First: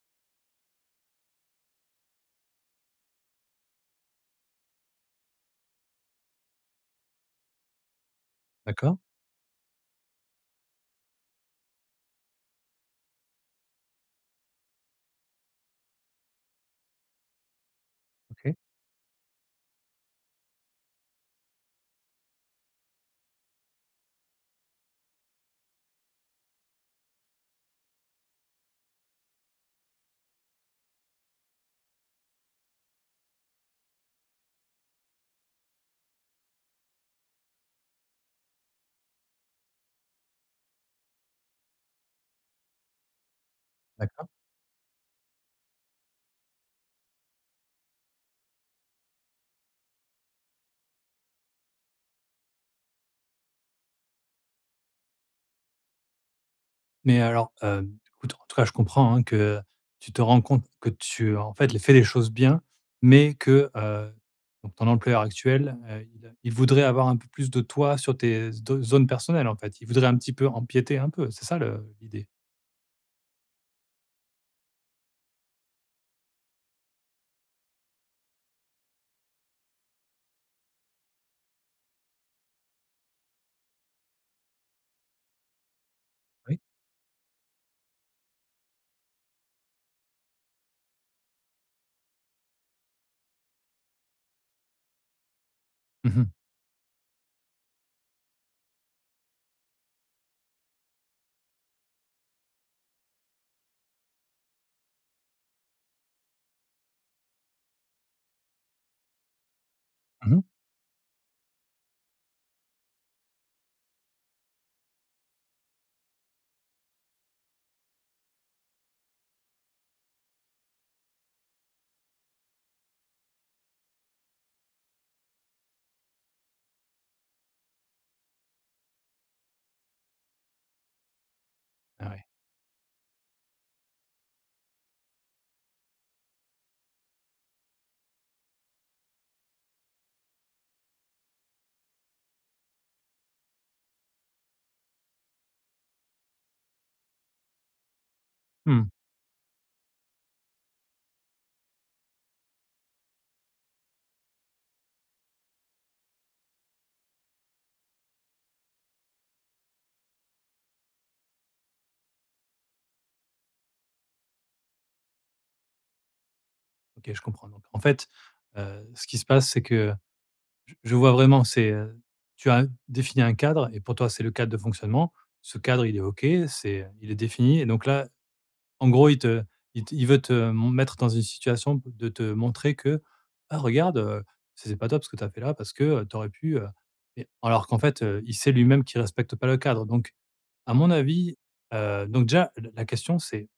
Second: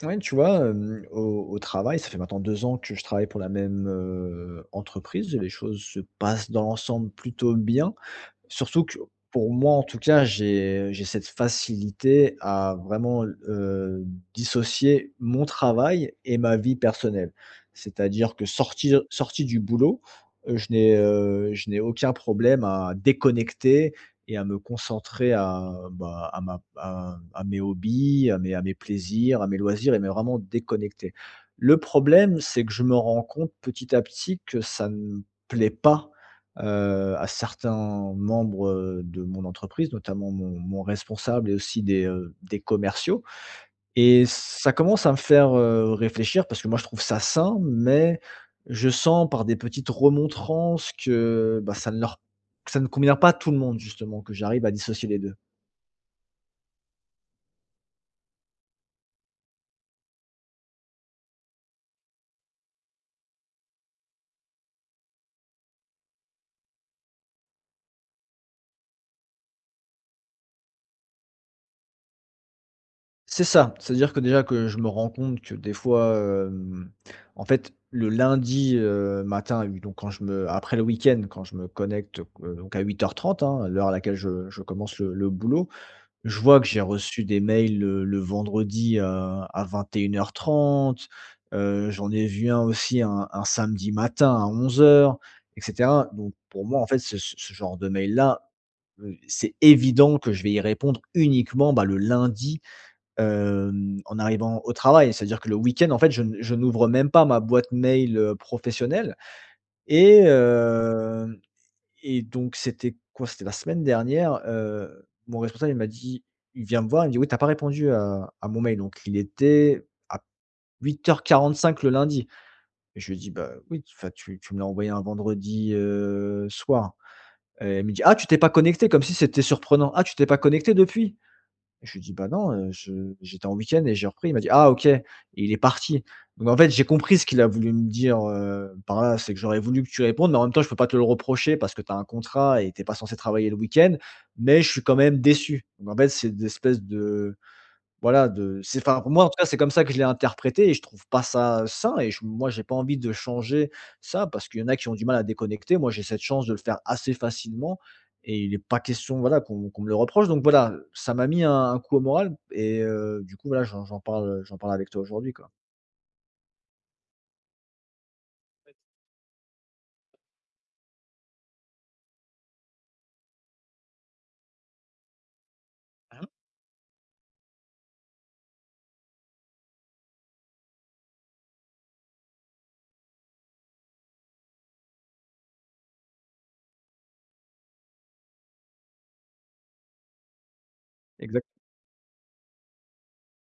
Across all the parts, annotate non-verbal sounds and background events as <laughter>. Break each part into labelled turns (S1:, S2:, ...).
S1: <unintelligible> Tu vois, hem, au au travail, ça fait maintenant 2 ans que je travaille pour la même, heu, entreprise. Les choses se passent dans l'ensemble plutôt bien. Surtout
S2: D'accord.
S1: que pour moi, en tout cas, j'ai j'ai cette facilité à vraiment l heu, dissocier mon travail et ma vie personnelle. C'est-à-dire que
S2: OK.
S1: sortir sorti du boulot, heu, je n'ai, heu, je n'ai aucun problème à déconnecter et à me concentrer à, bah, à ma p à m à mes hobbies, à mes à mes plaisirs, à mes loisirs et mais vraiment déconnecter. Le problème, c'est que je me rends compte, petit à petit, que ça ne plaît pas, heu, à certains membres, heu, de mon entreprise, notamment mon mon responsable et aussi des, heu, des commerciaux, et
S2: D'accord.
S1: ça commence à me faire, heu, réfléchir parce que moi je trouve ça sain, mais je sens par des petites remontrances que, bah, ça ne leur ça ne convient pas à tout le monde, justement, que j'arrive à dissocier les 2.
S2: Mais alors, hem, écoute, en tout cas je comprends hein, que tu te rends compte que tu en fait, les fais les choses bien, mais que, heu, donc ton employeur actuel, heu, il a il voudrait avoir un peu plus de toi sur tes z do zones personnelles en fait? Il voudrait un petit peu empiéter un peu, c'est ça le l'idée?
S1: C'est ça, c'est-à-dire que, déjà, que je me rends compte que, des fois, hem, en fait, le lundi, heu, matin, à huit donc quand je me après le week-end, quand je me connecte, qu donc à 08:30, hein, l'heure à laquelle je je commence le le le boulot, je
S2: Oui.
S1: vois que j'ai reçu des mails le le vendredi, à à 21:30. Heu, j'en ai vu un aussi un un samedi matin à 11:00, et cetera.
S2: Mmh mh.
S1: Donc pour moi, en fait, ce ce ce genre de mails-là, heu, c'est évident que je vais y répondre uniquement, bah, le lundi, hem, en arrivant au travail. C'est-à-dire que le week-end, en fait, je n je n'ouvre même pas ma boîte mail, heu, professionnelle et
S2: Mmh mh.
S1: hem et donc c'était quoi? C'était la semaine dernière, heu, mon responsable, il m'a dit il vient me voir, il me dit: «Oui, tu as pas répondu à à mon mail». Donc il était à p 08:45 le lundi. Je lui dis: «Bah, oui, enfin, tu tu me l'as envoyé un vendredi, heu, soir» et il me dit: «Ah, tu t'es pas connecté?» Comme si c'était surprenant! «Ah, tu t'es pas connecté depuis?» Je lui
S2: Ah,
S1: dis:
S2: ouais.
S1: «Bah, non, heu, je j'étais en week-end et j'ai repris». Il m'a dit: «Ah, OK!» et il est parti. Donc en fait, j'ai compris ce qu'il a voulu me dire, heu, par là. «C'est que j'aurais voulu que tu répondes, mais en même temps, je peux pas te le reprocher parce que tu as un contrat et tu es pas censé travailler le week-end, mais je suis quand même déçu». Donc en fait, c'est d'espèce de, voilà, de c'est
S2: Mmh.
S1: enfin, pour moi, en tout cas, c'est comme ça que je l'ai interprété, et je trouve pas ça, heu, sain et j moi j'ai pas envie de changer ça parce qu'il y en a qui ont du mal à déconnecter. Moi, j'ai cette chance de le faire assez facilement et il est pas question, voilà, qu'on qu'on me le reproche. Donc voilà, ça m'a mis un un coup au moral et heu, du coup, voilà, j'en parle j'en parle, heu, j'en parle avec toi aujourd'hui, quoi.
S2: OK, je comprends. Donc en fait, heu, ce qui se passe, c'est que, j je vois vraiment, c'est, heu, tu as défini un cadre et pour toi c'est le cadre de fonctionnement. Ce cadre, il est OK,
S1: <unintelligible>
S2: c'est, heu, il est défini et donc là, en gros, il te il t il veut te mon mettre dans une situation de te montrer que: «Ah, regarde, heu, c c'est pas top ce que tu as fait là parce que, heu, tu aurais pu, heu» mais alors qu'en fait, heu, il sait, lui-même, qu'il respecte pas le cadre. Donc à mon avis,
S1: Exact.
S2: heu donc déjà, la la question, c'est:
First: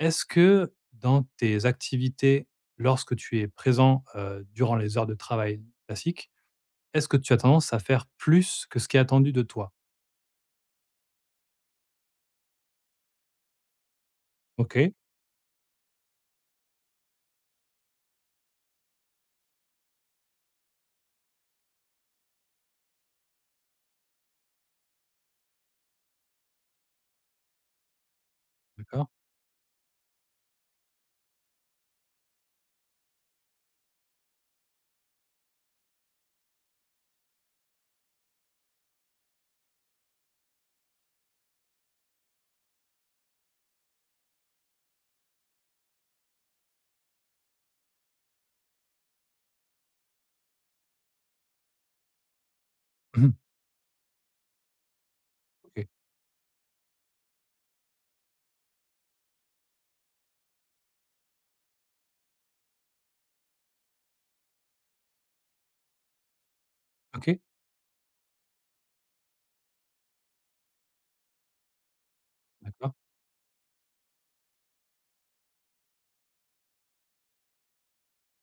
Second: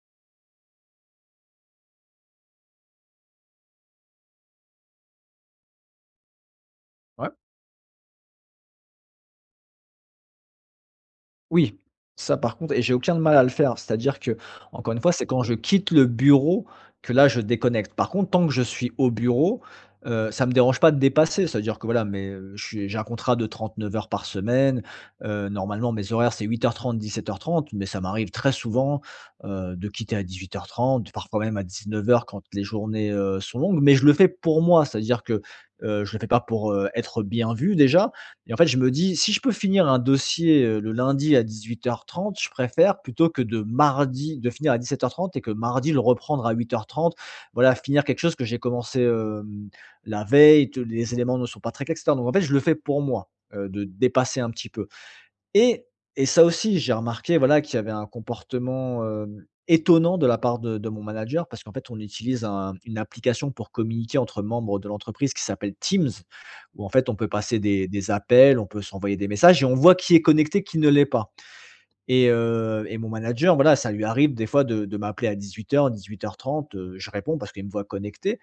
S2: «Est-ce que, dans tes activités, lorsque tu es présent, heu, durant les heures de travail classiques, est-ce que
S1: Ouais.
S2: tu as tendance à faire plus que ce qui est attendu de toi?»
S1: Oui, ça, par contre et j'ai aucun de mal à le faire. C'est-à-dire
S2: OK.
S1: qu'encore une fois, c'est quand je quitte le bureau que là, je déconnecte. Par contre, tant que je suis au bureau, heu, ça me dérange pas de dépasser. C'est-à-dire que, voilà, mes heu, je suis j'ai un contrat de 39 heures par semaine. Heu, normalement, mes horaires, c'est 08:30, 17:30 mais ça m'arrive très souvent,
S2: D'accord.
S1: heu, de quitter à 18:30, parfois même à 19:00 quand les journées, heu, sont longues. Mais je le fais pour moi, c'est-à-dire que, heu, je le fais pas pour, heu, être bien vu déjà. Mais en fait, je me dis: «Si je peux finir un dossier, heu, le lundi à 18:30, je préfère plutôt que de mardi, de finir à 17:30 et que mardi, le reprendre à 08:30». Voilà, finir quelque chose que j'ai commencé, hem, la veille, tous les éléments ne sont pas traités et cetera. Donc en fait, je le fais pour
S2: Mmh
S1: moi,
S2: mh.
S1: heu, de dépasser un petit peu. Et
S2: OK.
S1: et ça aussi, j'ai remarqué, voilà, qu'il y avait un comportement, hem, étonnant de la part de de mon manager parce qu'en fait, on utilise un une application pour communiquer entre membres de l'entreprise qui s'appelle Teams, où en fait, on peut
S2: OK.
S1: passer des des appels. On peut s'envoyer des messages et on voit qui est connecté, qui ne l'est pas. Et heu,
S2: D'accord.
S1: et mon manager, voilà, ça lui arrive, des fois, de de m'appeler à 18:00 18:30. Heu, je réponds parce qu'il me voit connecté.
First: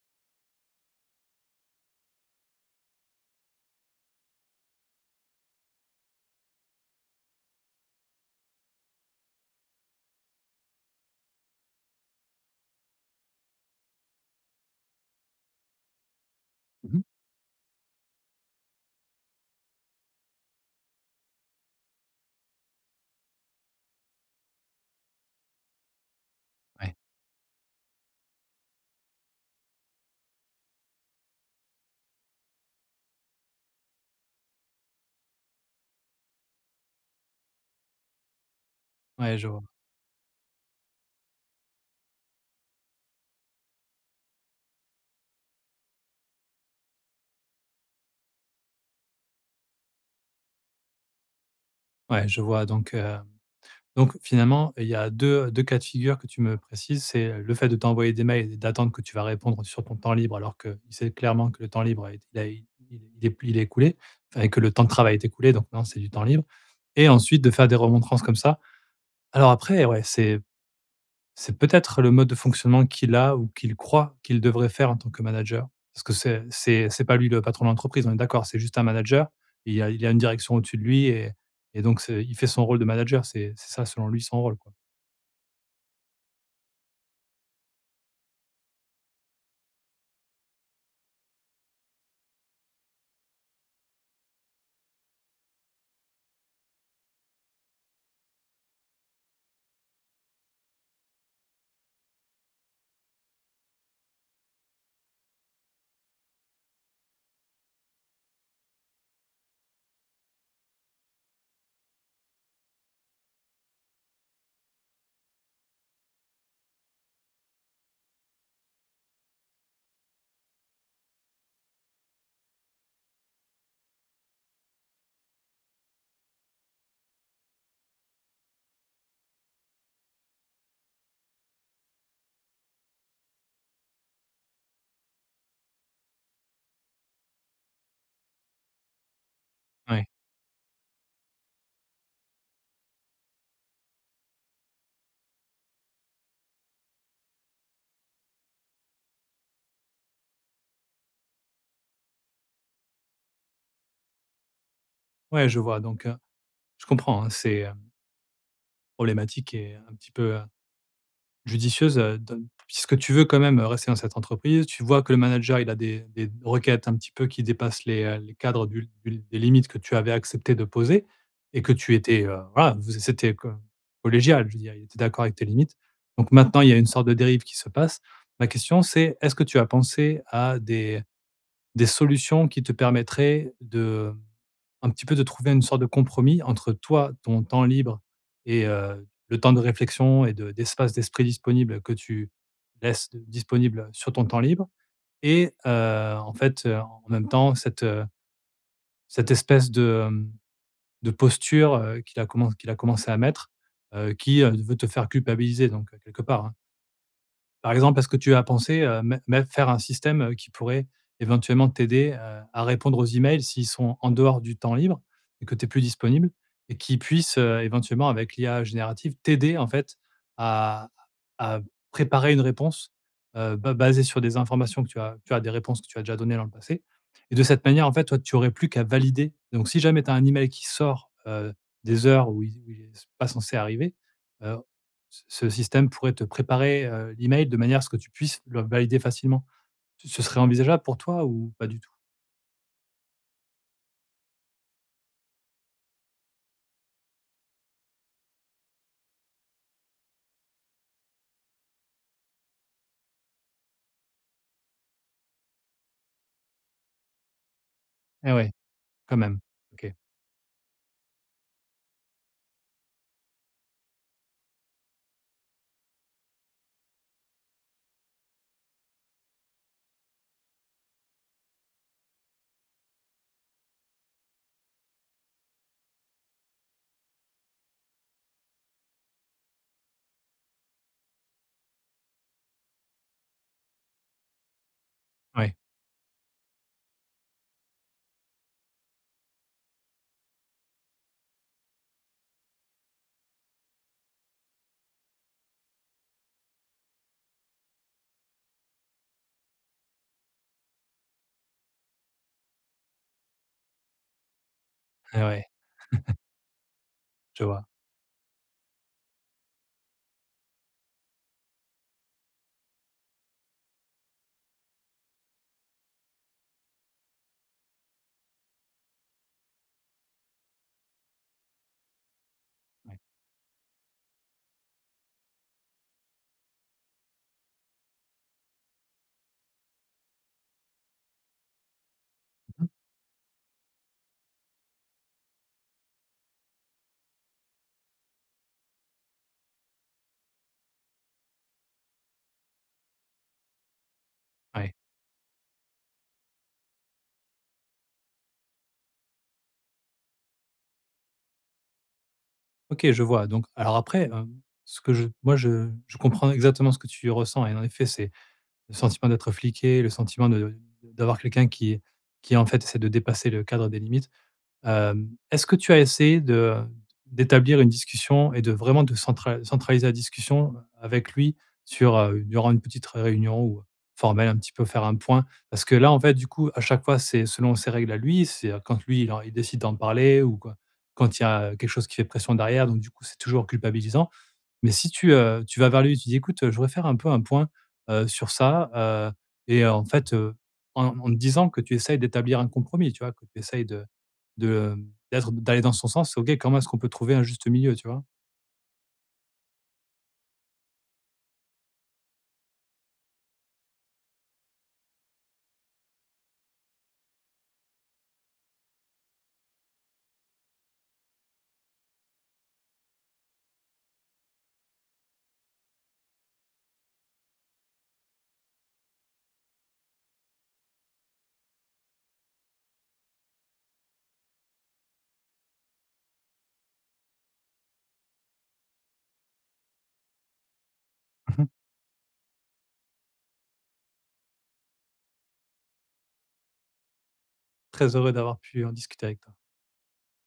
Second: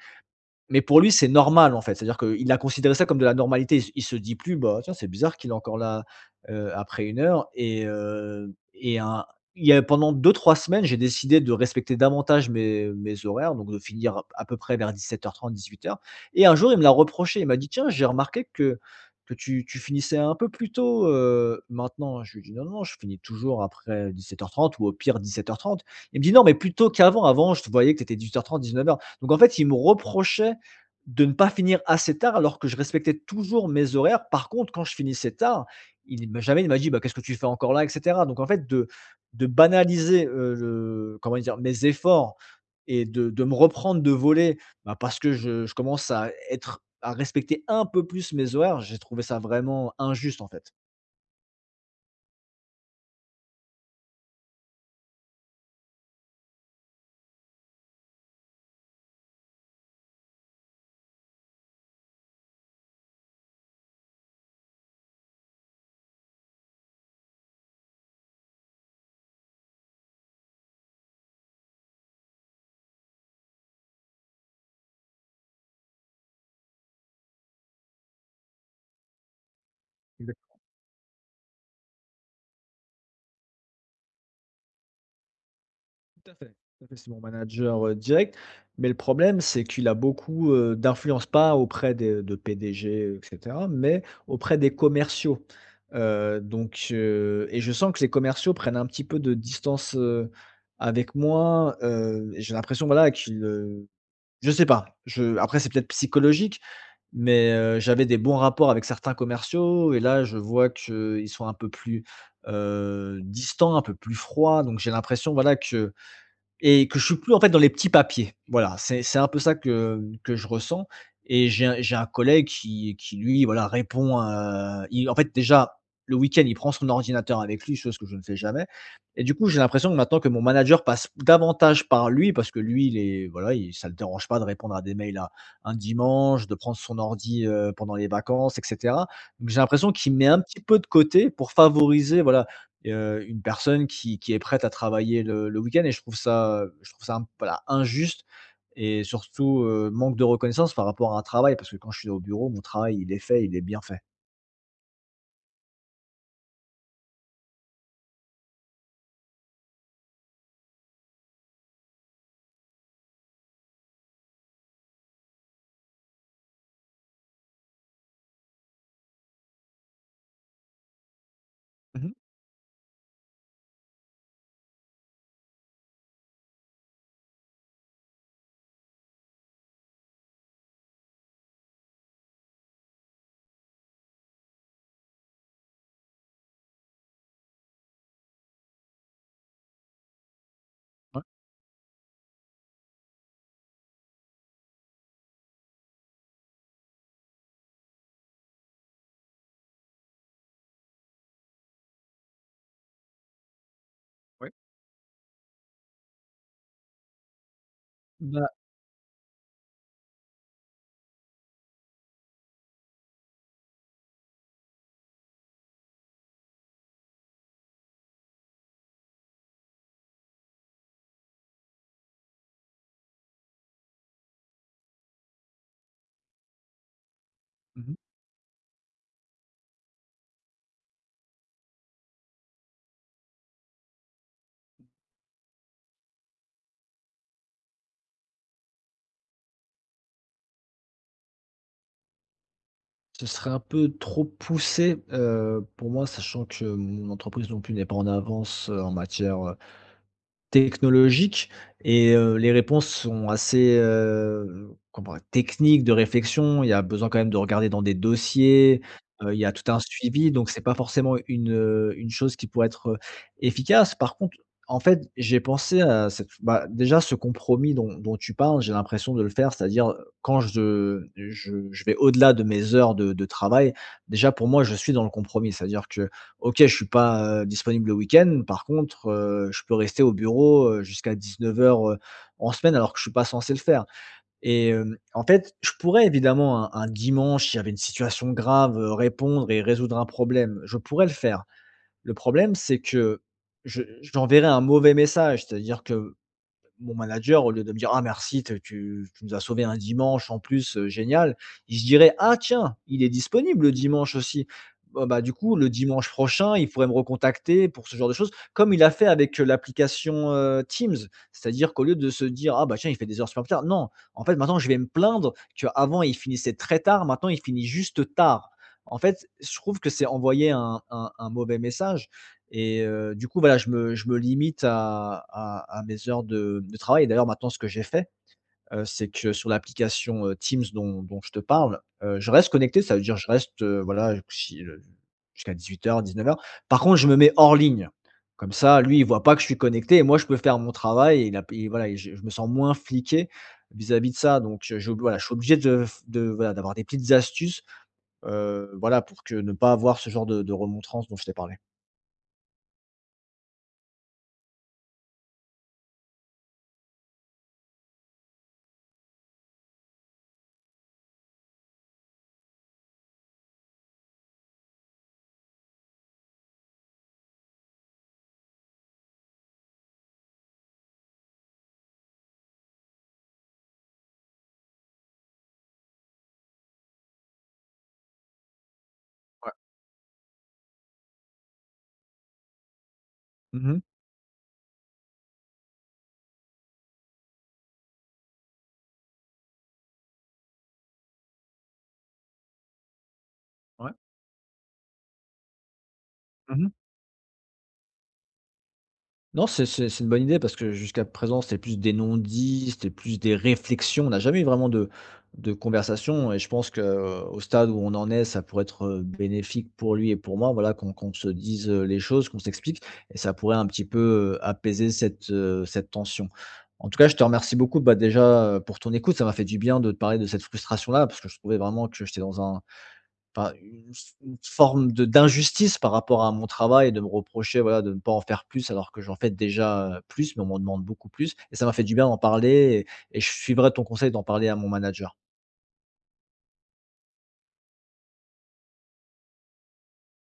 S1: Mais pour lui, c'est normal. En fait, c'est-à-dire qu'il a considéré ça comme de la normalité. il se Il se dit plus: «Bah, tiens, c'est bizarre qu'il est encore là, heu, après 1 heure». Et heu et il y a il y a pendant 2-3 semaines, j'ai décidé de respecter davantage mes mes horaires donc de finir p à peu près vers 17:30 18:00. Et un jour, il me l'a
S2: Mmh mh.
S1: reproché. Il m'a dit: «Tiens, j'ai remarqué que que tu tu finissais un peu plus tôt, heu, maintenant», je lui dis: «Non, non, je finis toujours après 17:30 ou au pire 17:30». Il me dit: «Non mais plus tôt
S2: Ouais.
S1: qu'avant. Avant, je te voyais que tu étais 18:30, 19:00». Donc en fait, il me reprochait de ne pas finir assez tard alors que je respectais toujours mes horaires. Par contre, quand je finissais tard, il m'a jamais il m'a dit: «Bah, qu'est-ce que tu fais encore là?» et cetera. Donc en fait, de
S2: Ouais, je
S1: de
S2: vois.
S1: banaliser, heu, le comment dire? Mes efforts et de de me reprendre de volée, bah, parce que je je commence à être à respecter un peu plus mes horaires. J'ai trouvé ça vraiment injuste, en fait.
S2: Ouais, je vois. Donc, hem, donc finalement, il y a 2- 2 cas de figure que tu me précises. C'est le fait de t'envoyer des mails et d'attendre que tu vas répondre sur ton temps libre, alors qu'il sait clairement que le temps libre, a été il a i il est il est p il est écoulé, enfin, que le temps de travail est écoulé. Donc non, c'est du temps libre, et ensuite, de faire des remontrances comme ça. Alors après, ouais, c'est c'est peut-être le mode de fonctionnement qu'il a, ou qu'il croit qu'il devrait faire en tant que manager. Parce que c'est c'est c'est pas lui le patron de l'entreprise, on est d'accord? C'est juste un manager, et il y a il y a une
S1: Exactement.
S2: direction au-dessus de lui et et donc, c'est il fait son rôle de manager. C'est c'est ça, selon lui, son rôle, quoi?
S1: Tout à fait. Tout à fait, c'est mon manager, heu, direct, mais le problème, c'est qu'il a beaucoup, heu, d'influence. Pas auprès des, heu de PDG, heu, et cetera, mais auprès des commerciaux. Heu, donc heu et je sens que les commerciaux prennent un petit peu de distance, heu, avec moi, heu, et j'ai l'impression, voilà, qu'ils, heu je sais pas. Je après, c'est peut-être psychologique, mais heu, j'avais des bons rapports avec certains commerciaux, et là, je vois qu'ils sont un peu plus, heu, distants, un peu plus froid. Donc, j'ai l'impression, voilà, que et que je suis plus, en fait, dans les petits papiers. Voilà, c'est c'est un peu ça que que je ressens, et j'ai un j'ai un collègue qui qui lui, voilà, répond, heu il en fait, déjà, le week-end, il prend son ordinateur avec lui, chose que je ne fais jamais, et du coup, j'ai l'impression que maintenant que mon manager passe davantage par lui, parce que lui, il est voilà, il ça le dérange pas de répondre à des mails à un dimanche, de prendre son ordi, heu, pendant les vacances, et cetera. Donc, j'ai l'impression
S2: Ouais.
S1: qu'il me met un petit peu de côté pour favoriser voilà, heu, une personne qui qui est prête à travailler, le le week-end, et je trouve ça, heu, je trouve ça un p voilà, injuste, et surtout, heu, manque de reconnaissance par rapport à un travail, parce que quand je suis au bureau, mon travail, il est fait, il est bien fait.
S2: Ouais, je vois. Donc, heu je comprends hein, c'est, hem problématique et un petit peu, heu, judicieuse, heu, don puisque tu veux quand même, heu, rester dans cette entreprise, tu vois que le manager il a des des d requêtes, un petit peu, qui dépassent les, heu, les cadres du l du l des limites que tu avais accepté de poser, et que tu
S1: Mmh mh.
S2: étais, heu voilà, vous c c'était co collégial. Je veux dire: «il était d'accord avec tes limites». Donc maintenant, il y a une sorte de dérive qui se passe. La question c'est est-ce que tu as pensé à des des solutions qui te permettraient d'un petit peu de trouver une sorte de compromis entre toi, ton temps libre et, heu, le temps de réflexion et de d'espace
S1: Ouais.
S2: d'esprit disponible que tu laisses disponibles sur ton temps libre? Et, heu, en fait, heu, en en même temps cette, heu cette espèce de, hem, de posture, heu, qu'il a commenc qu'il a commencé à mettre, heu, qui,
S1: Oui.
S2: heu, veut te faire culpabiliser, donc, quelque part, hein. Par exemple, est-ce que tu as
S1: Bah
S2: pensé, heu, mett mett faire un système, heu, qui pourrait éventuellement t'aider, heu, à répondre aux emails, s'ils sont en dehors du temps libre, et que tu es plus disponible, et qui puisse, heu, éventuellement, avec l'IA générative, t'aider, en fait, à à préparer une réponse, heu, ba basée sur des informations que tu as tu as des réponses que tu as déjà données dans le passé? Et de cette
S1: Mmh
S2: manière, en
S1: mh.
S2: fait, toi, tu aurais plus qu'à valider. Donc, si jamais tu as un email qui sort, heu, des heures où il z où il est s pas censé arriver, heu, ce ce système pourrait te préparer, heu, l'email de manière à ce que tu puisses le valider facilement. Tu ce serait envisageable pour toi ou pas du tout?
S1: Ce serait un peu trop poussé, heu, pour moi, sachant que mon entreprise non plus n'est pas en avance, heu, en matière, heu, technologique. Et heu, les réponses sont assez, heu, comment, techniques de réflexion. Il y a besoin quand même de regarder dans des
S2: Eh ouais,
S1: dossiers.
S2: quand
S1: Heu,
S2: même,
S1: il y a tout un
S2: OK.
S1: suivi, donc c'est pas forcément une, heu, une chose qui pourrait être, heu, efficace. Par contre, en fait, j'ai pensé à cette bah déjà, ce compromis dont dont tu parles, j'ai l'impression de le faire. C'est-à-dire, heu, quand je je je vais au-delà de mes heures de de travail, déjà, pour moi, je suis dans le compromis. C'est-à-dire que, OK, je suis pas, heu, disponible le week-end. Par contre, heu, je peux rester au bureau, heu, jusqu'à 19:00, heu, en semaine, alors que je suis pas censé le faire. Et heu, en
S2: Ouais.
S1: fait, je pourrais évidemment, un un dimanche, s'il y avait une situation grave, heu, répondre et résoudre un problème. Je pourrais le faire. Le problème, c'est que je j'enverrais un mauvais message. C'est-à-dire que, mon manager au lieu de me dire: «Ah merci tu as tu tu nous as sauvés un dimanche, en plus. Heu, génial.» Il se dirait: «Ah tiens! Il est disponible le dimanche aussi!» Bon,
S2: Eh
S1: bah, du
S2: ouais.
S1: coup le dimanche
S2: <chuckles>
S1: prochain, il pourrait me
S2: Je vois.
S1: recontacter pour ce genre de choses, comme il a fait avec, heu, l'application, heu, Teams. C'est à dire qu'au lieu de se dire: «Ah bah tiens, il fait des heures supplémentaires», non! En fait, maintenant, je vais me plaindre qu'avant, il finissait très tard, maintenant, il finit juste tard. En fait, je trouve que c'est envoyé un un un mauvais message. Et
S2: Oui.
S1: heu, du coup, voilà, je me je me limite à à à mes heures de de travail. D'ailleurs, maintenant, ce que j'ai fait, heu, c'est que, sur l'application, heu, Teams dont dont je te parle, heu, je reste
S2: Mmh mh.
S1: connecté. Ça veut dire je reste, voilà, si heu, j jusqu'à 18:00, 19:00. Par contre, je me mets hors ligne. Comme ça, lui, il voit pas que je suis connecté et moi, je peux faire mon travail. Et la p et voilà, et je je me sens moins fliqué vis-à-vis de ça. Donc
S2: Ouais.
S1: heu, je, voilà, je suis obligé de f de voilà, d'avoir des petites astuces. Heu, voilà, pour que ne pas avoir ce genre de de remontrance dont je t'ai parlé.
S2: OK, je vois. Donc, alors après, hem, ce que je moi, je je comprends exactement ce que tu ressens. Et en effet, c'est le sentiment d'être fliqué, le sentiment de d'avoir quelqu'un qui qui, en fait, essaie de dépasser le cadre des limites. Hem, est-ce que tu as essayé de d'établir une discussion et de vraiment de centra centraliser la discussion avec lui sur, heu, durant une petite re réunion ou, heu, formelle? Un petit peu faire un point? Parce que là, en fait, du coup à chaque fois, c'est selon ses règles à lui. C'est heu, quand lui, il en il
S1: Ouais.
S2: décide d'en parler ou quoi, quand il y a quelque chose qui fait pression derrière. Donc du coup, c'est toujours
S1: Mmh mh.
S2: culpabilisant. Mais si tu, heu, tu vas vers lui, tu dis: «Écoute, heu, je voudrais faire un peu un point, heu, sur ça», heu et heu, en fait, heu, en en te disant que tu essayes d'établir un compromis, tu vois? Que tu essayes de
S1: Ouais.
S2: de d'être d'aller dans son sens. OK, comment
S1: Mmh
S2: est-ce
S1: mh.
S2: qu'on peut trouver un juste milieu, tu vois?
S1: Non, c'est c'est c'est une bonne idée parce que jusqu'à présent, c'est plus des non-dits, c'est plus des réflexions. On a jamais eu vraiment de de conversation et je pense qu'au stade où on en est ça pourrait être, heu, bénéfique pour lui et pour moi voilà qu'on qu'on se dise, heu, les choses qu'on s'explique. Et ça pourrait un petit peu, heu, apaiser cette, heu, cette tension. En tout cas, je te remercie beaucoup, bah déjà, heu, pour ton écoute. Ça m'a fait du bien de te parler de cette frustration là, parce que je trouvais vraiment que j'étais dans un pas une f une forme de d'injustice par rapport à mon travail, de me reprocher, voilà, de ne pas en faire plus, alors que j'en fais déjà, heu, plus mais on m'en demande beaucoup plus.
S2: Mmh mh.
S1: Et ça m'a fait du bien d'en parler et et je suivrai ton conseil d'en parler à mon manager.
S2: Très heureux d'avoir pu en discuter avec toi.